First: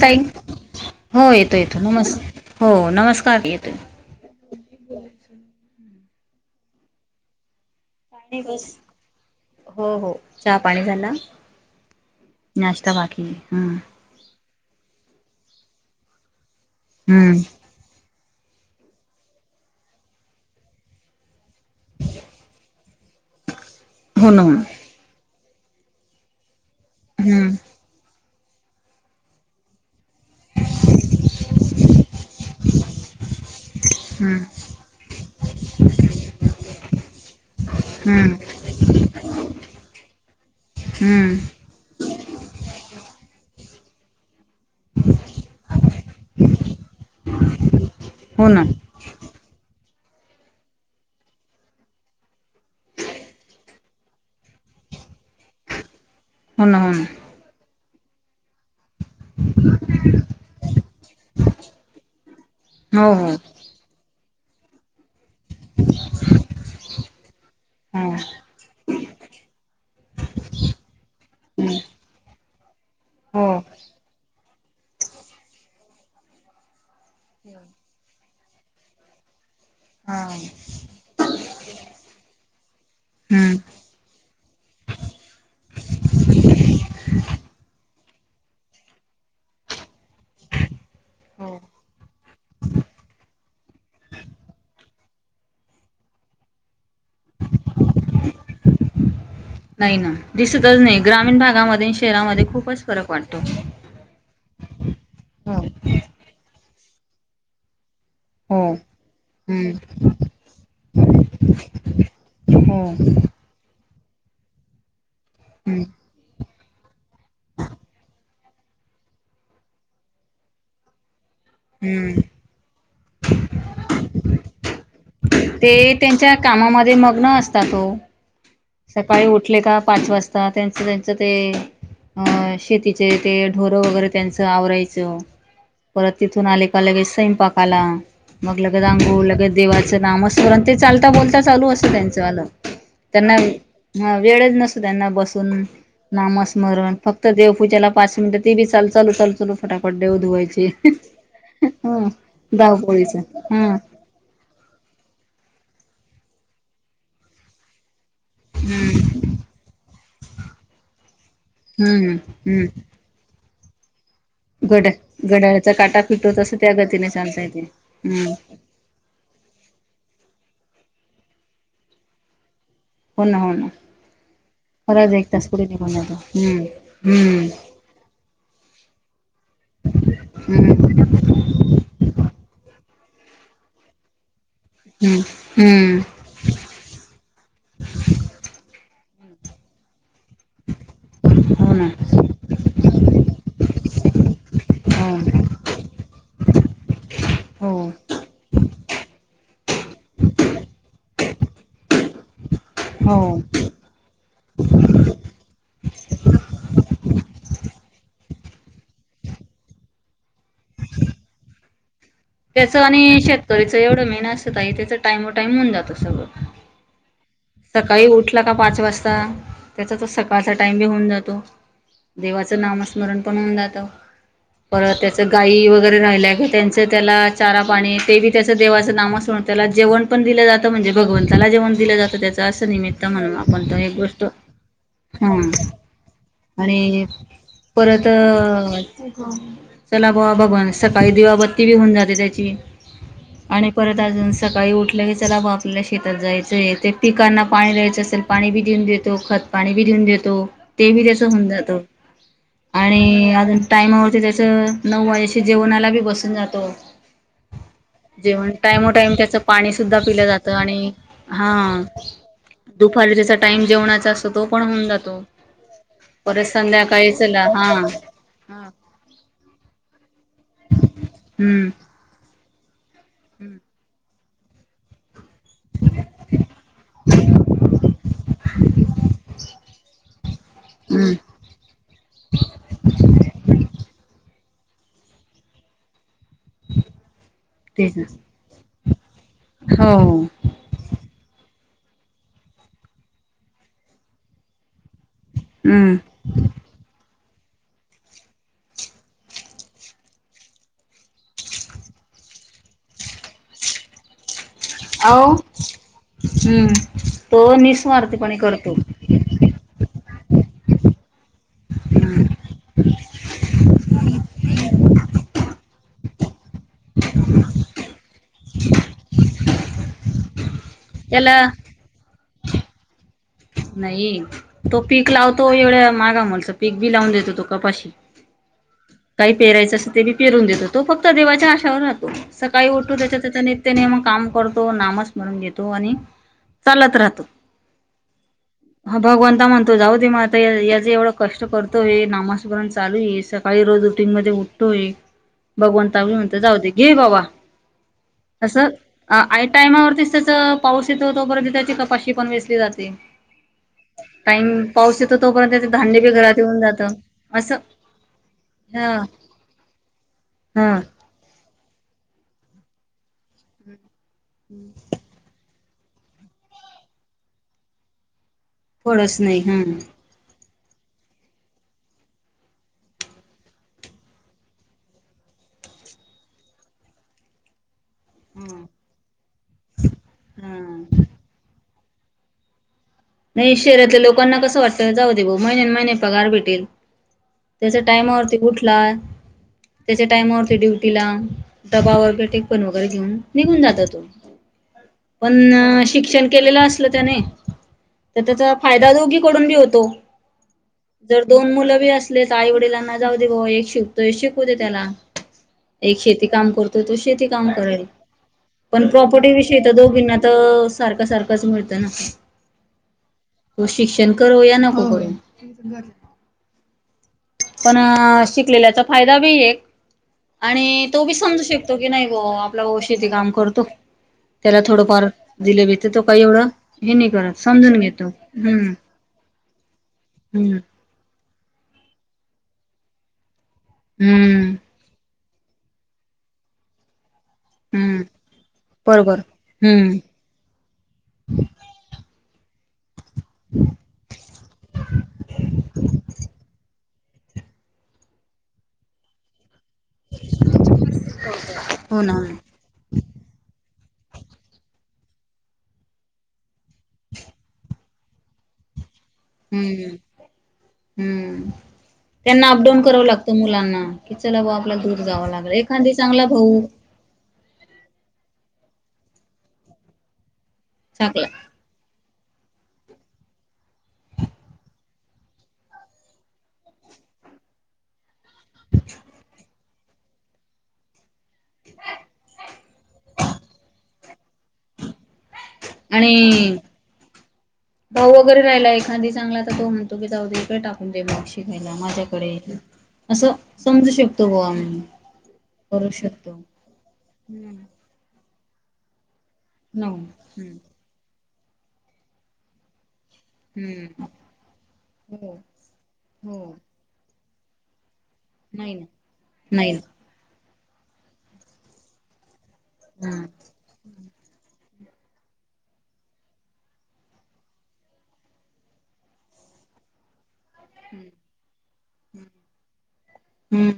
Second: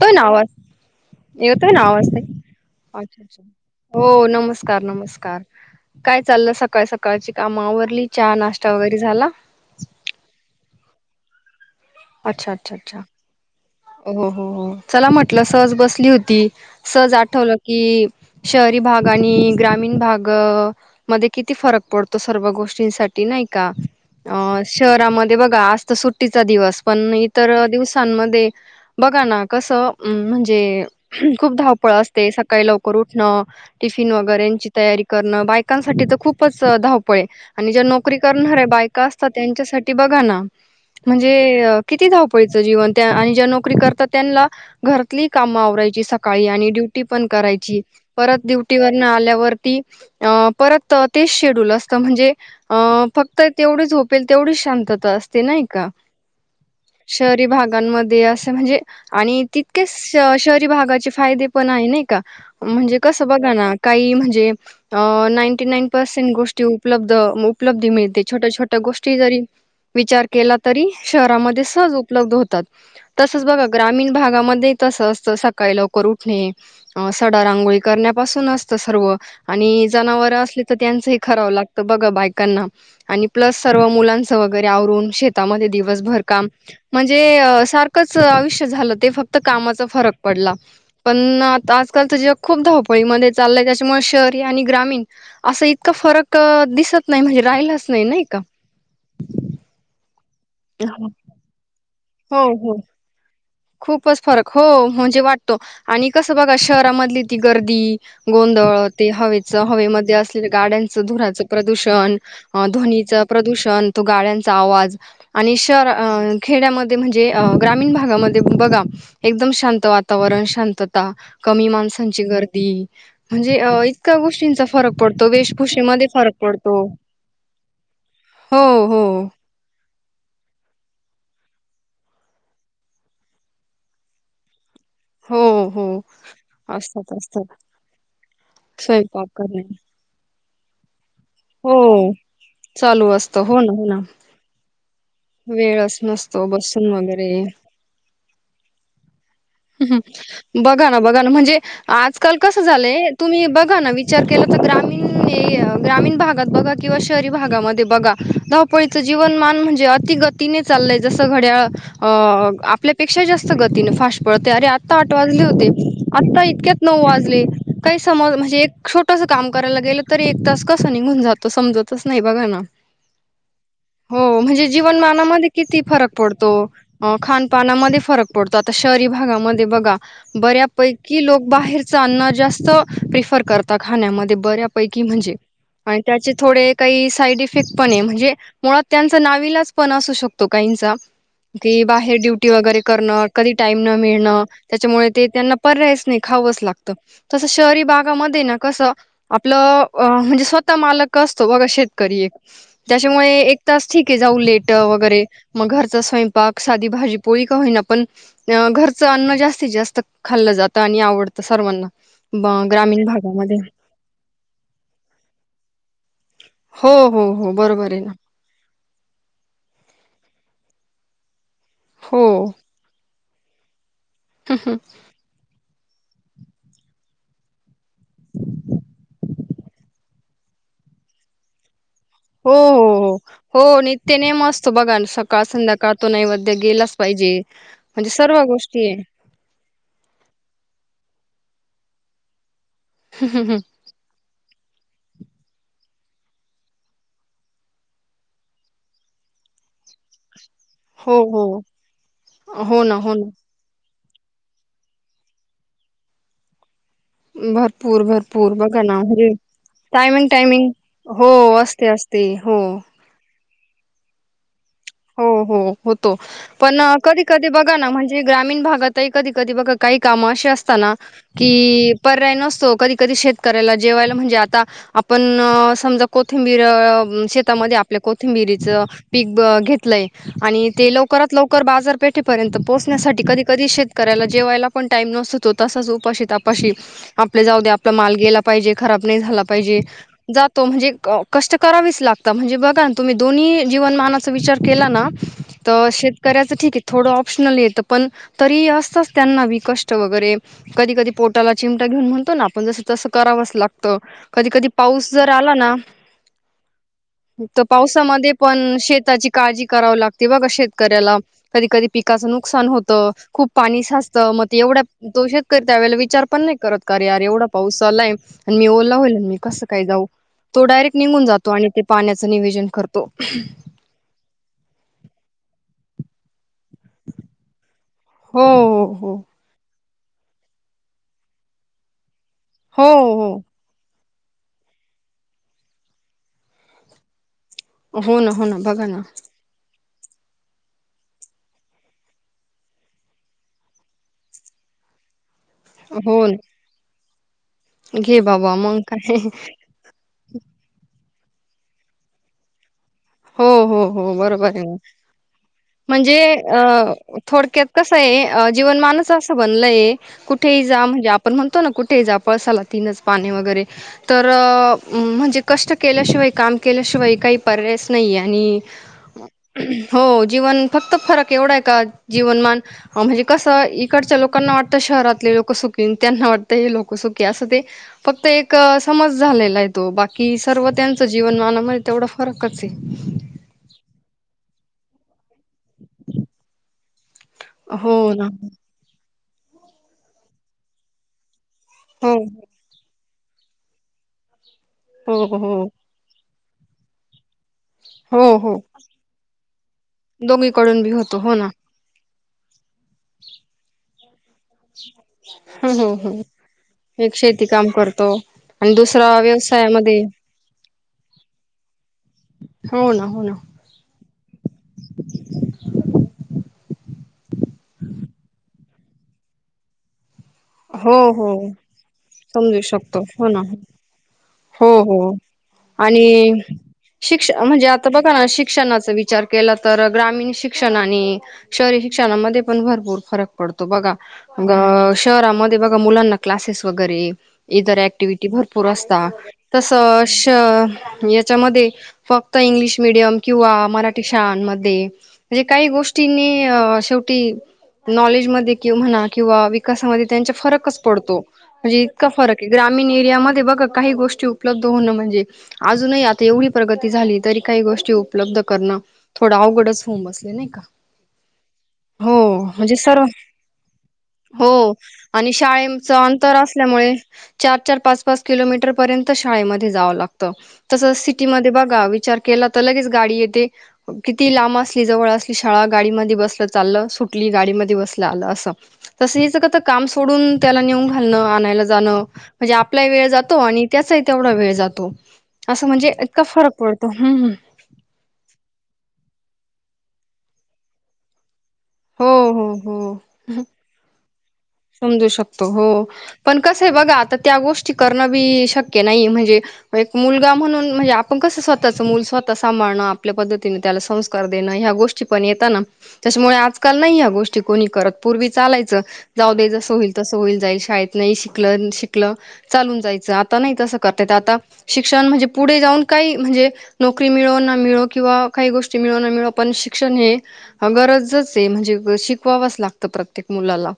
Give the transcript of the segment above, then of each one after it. ताई पण आवा हो येतो येतोय येतो ना आवाज नमस् ताई हो अच्छा, अच्छा, नमस्कार येतोय. काय हो नमस्कार, नमस्कार काय चाललं सकाळ सकाळची कामा आवरली, चहा नाही बस नाश्ता वगैरे झाला हो हो चहा पाणी झाला अच्छा अच्छा नाश्ता अच्छा. बाकी हूं. हो हो हो चला म्हटलं सहज बसली होती सहज आठवलं हम्म की शहरी भाग आणि ग्रामीण भागमध्ये किती फरक पडतो सर्व गोष्टींसाठी नाही का हो ना हो अ ना शहराम ते बघा आज तर सुट्टीचा दिवस पण इतर हम्म दिवसांमध्ये बघा ना कसं म्हणजे खूप धावपळ असते सकाळी लवकर उठणं. टिफिन हम्म वगैरेची तयारी करणं बायकांसाठी तर खूपच धावपळ हे. आणि ज्या नोकरी हम्म करणाऱ्या बायका असं त्यांच्या साठी बघा ना हम्म म्हणजे किती धावपळीच जीवन त्या आणि ज्या नोकरी करता त्यांनला घरातली काम आवरायची सकाळी आणि ड्यु टी पण करायची परत हो ना ड्युटी वरन आल्यावरती अ परत तेच शेड्यूल असतं म्हणजे अ फक्त तेवढी झोपेल तेवढीच शांतता असते नाही का? हो ना हो ना. शहरी भागांमध्ये असे म्हणजे, आणि तितकेच शहरी भागाचे फायदे पण आहे नाही का. म्हणजे हो कस बघा ना काही म्हणजे अ नाईंटी नाईन पर्सेंट गोष्टी उपलब्ध उपलब्धी हो हो मिळते, छोट्या, छोट्या गोष्टी जरी विचार केला तरी शहरामध्ये हम्म सहज उपलब्ध होतात, तसच हो बघा ग्रामीण भागामध्ये तस असत सकाळी लवकर उठणे, सडा रांगोळी करण्यापासून असत सर्व आणि हा जनावर असले त त्यांच हि करावं लागतं बघा बायकांना, हम्म प्लस सर्व मुलांच वगैरे आव रून शेतामध्ये दिवसभर काम म्हणजे अस सारखच आयुष्य झालं ते फक्त कामाचा फरक पडला, पण हो आता आजकालच जग खूप धा वपळी मधे चाललंय त्याच्यामुळे शहरी आणि ग्रामीण, अस इतकं फरक दिसत नाही म्हणजे राहिला स नही का नाही ना दिसतच नाही, ग्रामीण भागामध्ये न हो, शहरामध्ये हो. खूपच फरक वाटतो. खूपच फरक हो म्हणजे वाटतो, हो आणि कसं बघा शहरामधली ती गर्दी हो गोंधळ ते हवेत हम्म हवेमध्ये असलेल्या गाड्यांच धुरांच प्रदूषण हो ध्वनीच अ प्रदूषण तो गाड्यां चा आवाज आणि हम्म शहर अ खेड्यामध्ये म्हणजे ग्रामीण भागामध बघा एकदम शांत वातावरण, शांतता कमी हम्म माणसांची गर्दी म्हणजे अ इतक्या गोष्टींचा फरक पडतो ते वेशभूषेमध्ये त्यांच्या फरक पडतो. कामामध्ये मग्न असतात ओ हो हो सकाळी उठले का पाच वाजता त्यांचं, त्यांचं ते ह शेतीचे ते ढोरं वगैरे त्यांच आवराय च हो हो परत तिथून आले का लगेच असतात असतात संयंपाकाला मग लगेच आंघोळ स्वयंपाक लगेच करणे देवाचं नामस्मरण ते चालता बोल ते चालूच हो असत त्यांचं वाल चालू त्यांना असतं हो ना हो ना हा वेळच नसतो त्याना बस वेळच नसतो बसून नामस्मरण फक्त वगैरे देवपूजेला पाच मिनिटं ते बी चालु चालू चाल हूं बघा ना बघा ना म्हणजे ह आजकाल कसं झालंय, धावपोळीच तुम्ही हा बघा ना विचार केला तच ग्रामीण हे अ ग्रामीण भागात बघा किंवा शहरी भागामध्ये बघा धावपळीच हम्म जीवनमान म्हणजे, अति गतीने चाललंय जसं घड्याळ हम्म हम्म अ आपल्यापेक्षा जास् गतीने फास्ट, बोलतो अरे घड आता आठ वाजले होते, घड्याळाचा काटा फिटतो आता तसं त्या इतक्यात नऊ गतीने चालता वाजले, येते काही हम्म समजल म्हणजे एक छोटं काम करायला गेलंतरी एक तास कसं निघून जातो, समजतच नाही बघा ना, हो ना हो ना, हो म्हणजे बराच एक तास जीवनमानामध्ये पुढे किती निघून फरक जातो पडतो, हम्म खान हम्म पानामध्ये फरक पडतो आता शह री भागामध्ये बघा, हम्म बऱ्यापैकी लोक बाहेरचा अन्न जास्त, तो प्रेफर करतोय, खाण्यामध्ये बर्या, पैकी म्हणजे हम्म हम्म त्याचे थोडे काही साईड इफेक्ट्स पण आहेत, म्हणजे मुळात, त्यांच नालाईलाज पण असू शकतो, काहीचा हो की ना बाहेर ड्युटी वगैरे करणं कधी, टाईम न मिळण त्याच्यामुळे ते त्यांना पर्यायच नाही, खावंच लागतं तसं हो शहरी हो भागामध्ये ना, कसं आपलं म्हणजे स्वतः मालक असतो, बघा शेतकरी एक, हो त्याच्यामुळे एक तास ठीक आहे, जाऊन लेट वगैरे मग घरचा स्वयंपाक साधी भाजी पोळी का होईना पण, अ घरचं अन्न जास्तीत जास्त खाल्लं जातं, आणि आवडतं सर्वांना, ब त्याचं ग्रामीण आणि भागामध्ये शेतकरीचं एवढं मेन असत आहे, त्याच टाइम टूनटाइम होऊन जातं सगळं. हो हो हो बरोबर आहे सकाळी ना उठला का पाच वाजता, का त्यांचा तर सकाळचा टाइम बी होऊन जातो हो देवाच नामस्मरण, होवून जातो परत तर त्यांच गायी वगैरे राहिलेलं असतं, त्यांच त्यांना चारा, आणी ते बी त्याचं देवाचं नामस्मरण, त्यांच त्याला जेवण पण दिलं जातं म्हणजे, भगवंताला जेवण दिलं जातं. त्याच हो असं निमित्त हो हो. म्हणून आपण त हो एक नित्य गोष्ट नेम असतो बघा न, हा, सकाळ संध्याकाळ तो नैवेद्य गेलाच आणि पाहिजे. परत म्हणजे सर्व गोष्टी आहे. चला बुवा डबा, अन सकाळी दिवाबत्ती, ती बी होऊन जाते, त्याची आणि परत अजून सकाळी उठल्या कि चला आपल्याला शेतात जायचं आ, हे ते पिकांना पाणी द्यायचं असेल पाणी देऊन देतो खत पाणी बी देऊन देतो. तो बी हो त्याच हो होवून जातो, हो ना हो ना आणि अजून टाईम उर, त्याच्याशिवाय नऊ वाजेशी जेवणाला बी बसून जातो. भरपूर जेवण भरपूर बघा टाइमो ना टाइम आरे त्याचं पाणी सुद्धा पिलं टायमिंग, जातं टायमिंग आणि हो हा असते असते. ते हो. दुपारी त्याचा टाइम जेवणाचा अस तो पण होऊन जातो. हो, हो होतो परत पण संध्याकाळी कधी चला कधी हा बघा ना, म्हणजे ग्रामीण हा भागातही कधी कधी बघा काही कामं असे अस असत ना हम्म की पर्याय नसतो, कधी कधी शेतकऱ्याला जेवायला म्हणजे आ आता आपण समजा कोथिंबीर, शेतामध्ये आपल्या कोथिंबिरीच पीक घेत लय आणि ते हम्म लवकरात लवकर बाजारपेठेपर्यंत पोहोचण्यासाठी, कधी कधी शेतकऱ्याला जेवायला पण टाईम नसतो, तो तसाच उपाशी तपाशी आपले जाऊ द्या आपला तेच ना माल गेला पाहिजे, खराब नाही झाला पाहिजे. हो जातो म्हणजे कष्ट करावीच लागतं, म्हणजे बघा तुम्ही दोन्ही जीवनमानाचा विचार केला तर हम्म शेतकऱ्याचं ठीक आहे थोडं. ऑप्शनल येत पण तरी ही असतच त्यांना वि कष्ट वगैरे कधी कधी पोटाला चिमटा घेऊन म्हनू म्हणतो ना आपण जसं तसं करावंच लागतं, कधी कधी पाऊस जर अहो आला ना हम्म तो इथ पावसामध्ये निस्वार्थीपणे करतो पण शेताची काळजी कराव लागते बघ शेतकऱ्याला, कधी कधी हम्म पिकाचं नुकसान होत खूप पाणी साचतं मग तो एवढ्यात [unintelligible] त्यावेेळेला विचार पण नाही करत का अरे यार, एवढा पाऊस चालू हाय आणि मी ओला होईल आणि मी कसं काय जाऊ? तो डायरेक्ट निघून त्याला जातो आणि ते पाण्याचं निवेजन करतो. नाही तो पीक लावतो एवढ्या म्हागामोलच पीक बी लावून देतो तो कपाशी हो हो काय पेरायची? तस ते बी पेरून देतो तो फक्त देवाच्या आशावर राहतो. सकाळी हो उठून त्याच्या हो त्याच्या नित्यनेमाक काम करतो नामस्मरण घेतो आणि चालत राहतो. हो ना हो ना बघा ना. तो जाऊ दे मग आता याच एवढं कष्ट करतोय, नामास्मरण चालू ए स सकाळी रोज रुटींग मध्ये उठतोय, भगवानता मी हो ना म्हणतोय जाऊ दे घे बाबा घे बाबा असं मग काय आय टायमावरती त्याच पाऊस तिथं तोपर्यंत त्याची कपाशी पण वेचली जाते. हो. हो हो टाइम बरोबर आहे ना, पाऊस येतो तोपर्यंत त्याचे धान्य बी म्हणजे घरात येऊन जातं असं थोडक्यात कस हाये. जीवन ह मानच असं बनलय कुठेही ह जा, म्हणजे आपण म्हणतो ना कुठेही जा पळसाला तीनच पाणी वगैरे तर म्हणजे कष्ट केल्याशिवाय काम केल्याशिवाय काही परयायच नाहीए आणि थोडंच नाही हम्म हो जीवन फक्त फरक एवढा आहे का जीवनमान म्हणजे कसं? इकडच्या लोकांना वाटतं शहरातले लोक सुख की त्यांना वाटतं हे लोकं सुखी आसं ते फक्त एक समज झालेला आहे, तो बाकी सर्व हा त्यांचं जीवनमानामध्ये तेवढा फरक स [unintelligible] नाही शहरातल्या लोकांना कसं वाटत? जाऊ दे बाबा महिन्या महिने पगार भेटेल. त्याच्या हो ना टायमावरती उठला, त्याच्या टायमावरती ड्युटी ला डबा हो वगैरे टीपन वगैरे घेऊन, निघून जाता तू हो हो पण शिक्षण केलेलं असल त्याने तर हो त्याचा हो. फायदा दोघीकडून बी होतो दोघीकडून बी होतो जर हो ना. दोन मुलं बी अस आपलेच आई वडिलांना जाऊ दे बाबा एक शिकतोय शिक त्याला हम्म हम्म एक हम्म. शेती काम करतो, तो शेती काम करेल आणि पण दुसरा प्रॉपर्टी विषयी तर व्यवसायामध्ये दोघींना तर सारखं सारखंच मिळतं ना हो ना हो ना. तो शिक्षण करू या नको करू पण शिकलेल्याचा फायदा बी एक आणि हो तो बी हो समजू शकतो की, नाही ग समजू आपला भाऊ शकतो शेती हो काम ना करतो. त्याला हो थोडंफार हो. दिलेबीेत तो काही आणि एवढं हे नाही शिक्ष करत म्हणजे समजून आता घेतो बघा ना हम्म शिक्षणाचा विचार केला तर ग्रामीण हम्म शिक्षण आणि शहरी शिक्षणामध्ये पण भरपूर फरक पडतो बघा. हम्म ग शहरामध्ये बघा, मुलांना क्लासेस वगैरे - इतर हम्म ऍक्टिव्हटी भरपूर असता. बरोबर तस हम्म श याच्यामध्ये फक्त इंग्लिश मीडियम किंवा मराठी शाळांमध्ये म्हणजे काही, गोष्टी नि शेवटी, नॉलेज मध्ये म्हणा किंवा, विकासामध्ये त्याच्या फरकच पडतो, म्हणजे इत, हो ना अजूनही आता एवढी प्रगती झाली, तरी उपलब्ध करणार, थोडं अवघडच हम्म होऊन बसल. नई का? हम्म. हो त्यांना म्हणजे अपडाऊन सर्व करावं लागतं. मुलांना, चला भाऊ हो, आपल्याला दूर जावं आणि लागलं शाळेच एखादी चांगला अंतर भाऊ असल्यामुळे, चार-चार- पाच - पाच किलोमीटर पर्यंत शाळे मध्ये जावं लागत, तसं सिटी चांगला मध्ये बघाविचार, केला, तर लगेच गाडी येते. कितीही लांब असली, जवळ असली शाळा. गाडी मधे बसलं चाललं. सुटली आणि गाडीमध्ये बसला आलं असं, तसं हीत काम सोडून त्याला नेऊन घालणा, ह्याला जाणं, म्हणजे आपलाही वेळ जातो, आणि त्याचाही तेवढा वेळ जातो. असं म्हणजे आणि. इतका फरक पडतो हम्म भाऊ वगैरे राहीला एखादी चांगला, तर तो - तो बी जाऊदे की टाकून दे मावशे, राहायला हो माझ्याकडे हो हो असं समजू शकतो बा, मी करू शकतो, कसंय बघा, त्या हम्म गोष्टी करनं बी - शक्य नाही. म्हणजे एक नऊ मुलगा हम्म म्हणून, म्हणजे आपण कसं स्वतःच मूल स्वतः सांभाळणं - आपल्या पद्धतीने त्याला हम्म संस्कार देणं, ह्या गोष्टी पण हो येता न. त्याच्यामुळे हो आजकाल नाही ह्या गोष्टी कोणी करत. पूर्वी नाही चालायचं ना जाऊ दे, नाही जसं होईल ना तसं होईल. जाईल शाळेत नाही शिकलं, शिकलं चालून जायचं. आता हम्म नाही तसं करता येत. आता - शिक्षण म्हणजे पुढे जाऊन काही म्हणजे, नोकरी मिळो ना मिळो किंवा काही गोष्टी म्हणून पण शिक्षण, शिक्षण हे गरजेचं, ते म्हणजे ग शिकवावाच लागत प्रत्येक मुलाला हम्म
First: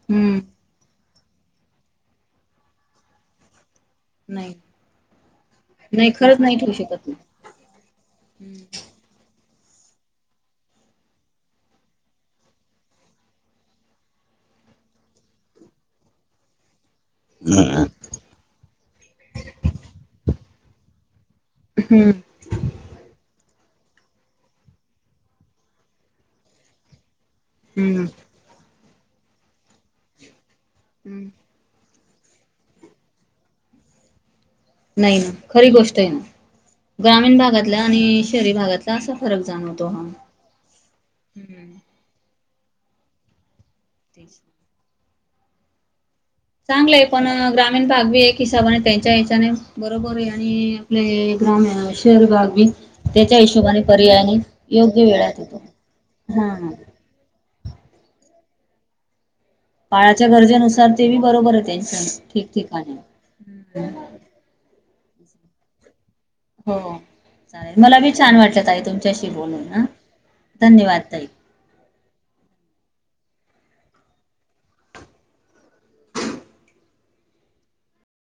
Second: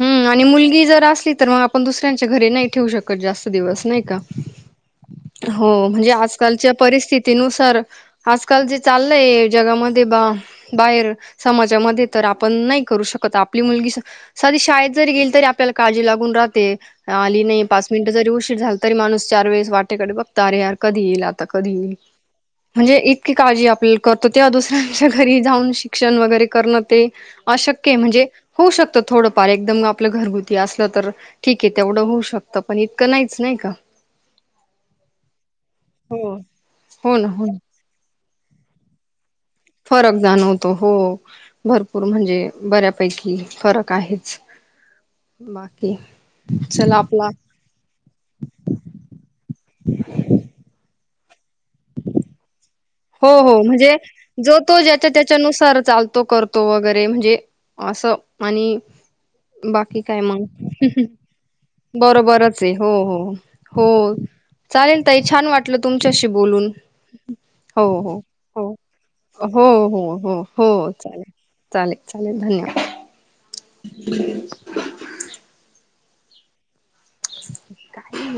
हम्म आणि मुलगी जर असली तर मग आपण दुसऱ्यांच्या घरी नाही ठेवू शकत जास्त दिवस. नाही का? नाही हो, म्हणजे नाही खरंच नाही आजकालच्या ठेवू शकत ना परिस्थितीनुसार आजकाल जे हम्म चाललंय - जगामध्ये बाहे बाहेर समाज हिच्यामधे तर आपण नाही करू शकत. आपली मुलगी सादी शाळेला जरी गेली काळजी लागून राहते. आली नाही. पाच मिनिटं जरी उशीर झाला, तरी माणूस चार वेळेस वाटेकडे बघता. अरे, यार, कधी येईल? तर कधी येईल. हम्म म्हणजे इ काळजी आपल्याला करतो. ते दुसऱ्यांच्या घरी जाऊन शिक्षण वगैरे करण. ते - अशक्य. हम्म म्हणजे होऊ शकतं, थोडंफार एकदम आपलं घरगुती असलं, तर हम्म. ठीक आहे. तेवढं होऊ - शकतं, पण इतकं नाहीच. नाही का? नाही. खरी गोष्ट आहे न. हो हो ना ग्रामीण हो ना भागातला आणि शहरी भागातला असा फरक - फरक जाणवतो. हो, हम्म भरपूर म्हणजे बऱ्यापैकी, फरक. काहीच तेच बाकी - चांगलंय, पण ग्रामीण भाग बी एक हिसाबाने, त्यांच्या हिच्याने - बरोबर आहे, आणि आपले ग्राम, शहर भाग बी - हो. हो, म्हणजे जो-तो वेळात येतो. ज्याच्या-त्याच्यानुसार चालतो, हा करतो वगैरे म्हणजे - असं. आणि... बाकी काय? काळाच्या मंग गरजेनुसार ते बी बरोबर आहे त्यांच बरोबरच हे. हो, ठिकठिकाणी. हो, हम्म. हो. चालेल. ताई, छान! वाटलं तुमच्याशी बोलून. हो चालेल हो मला बी हो, छान हो. वाटलं ताई तुमच्याशी हो बोलून हा हो हो. हो, धन्यवाद ताई. चालेल. चालेल चालेल. धन्यवाद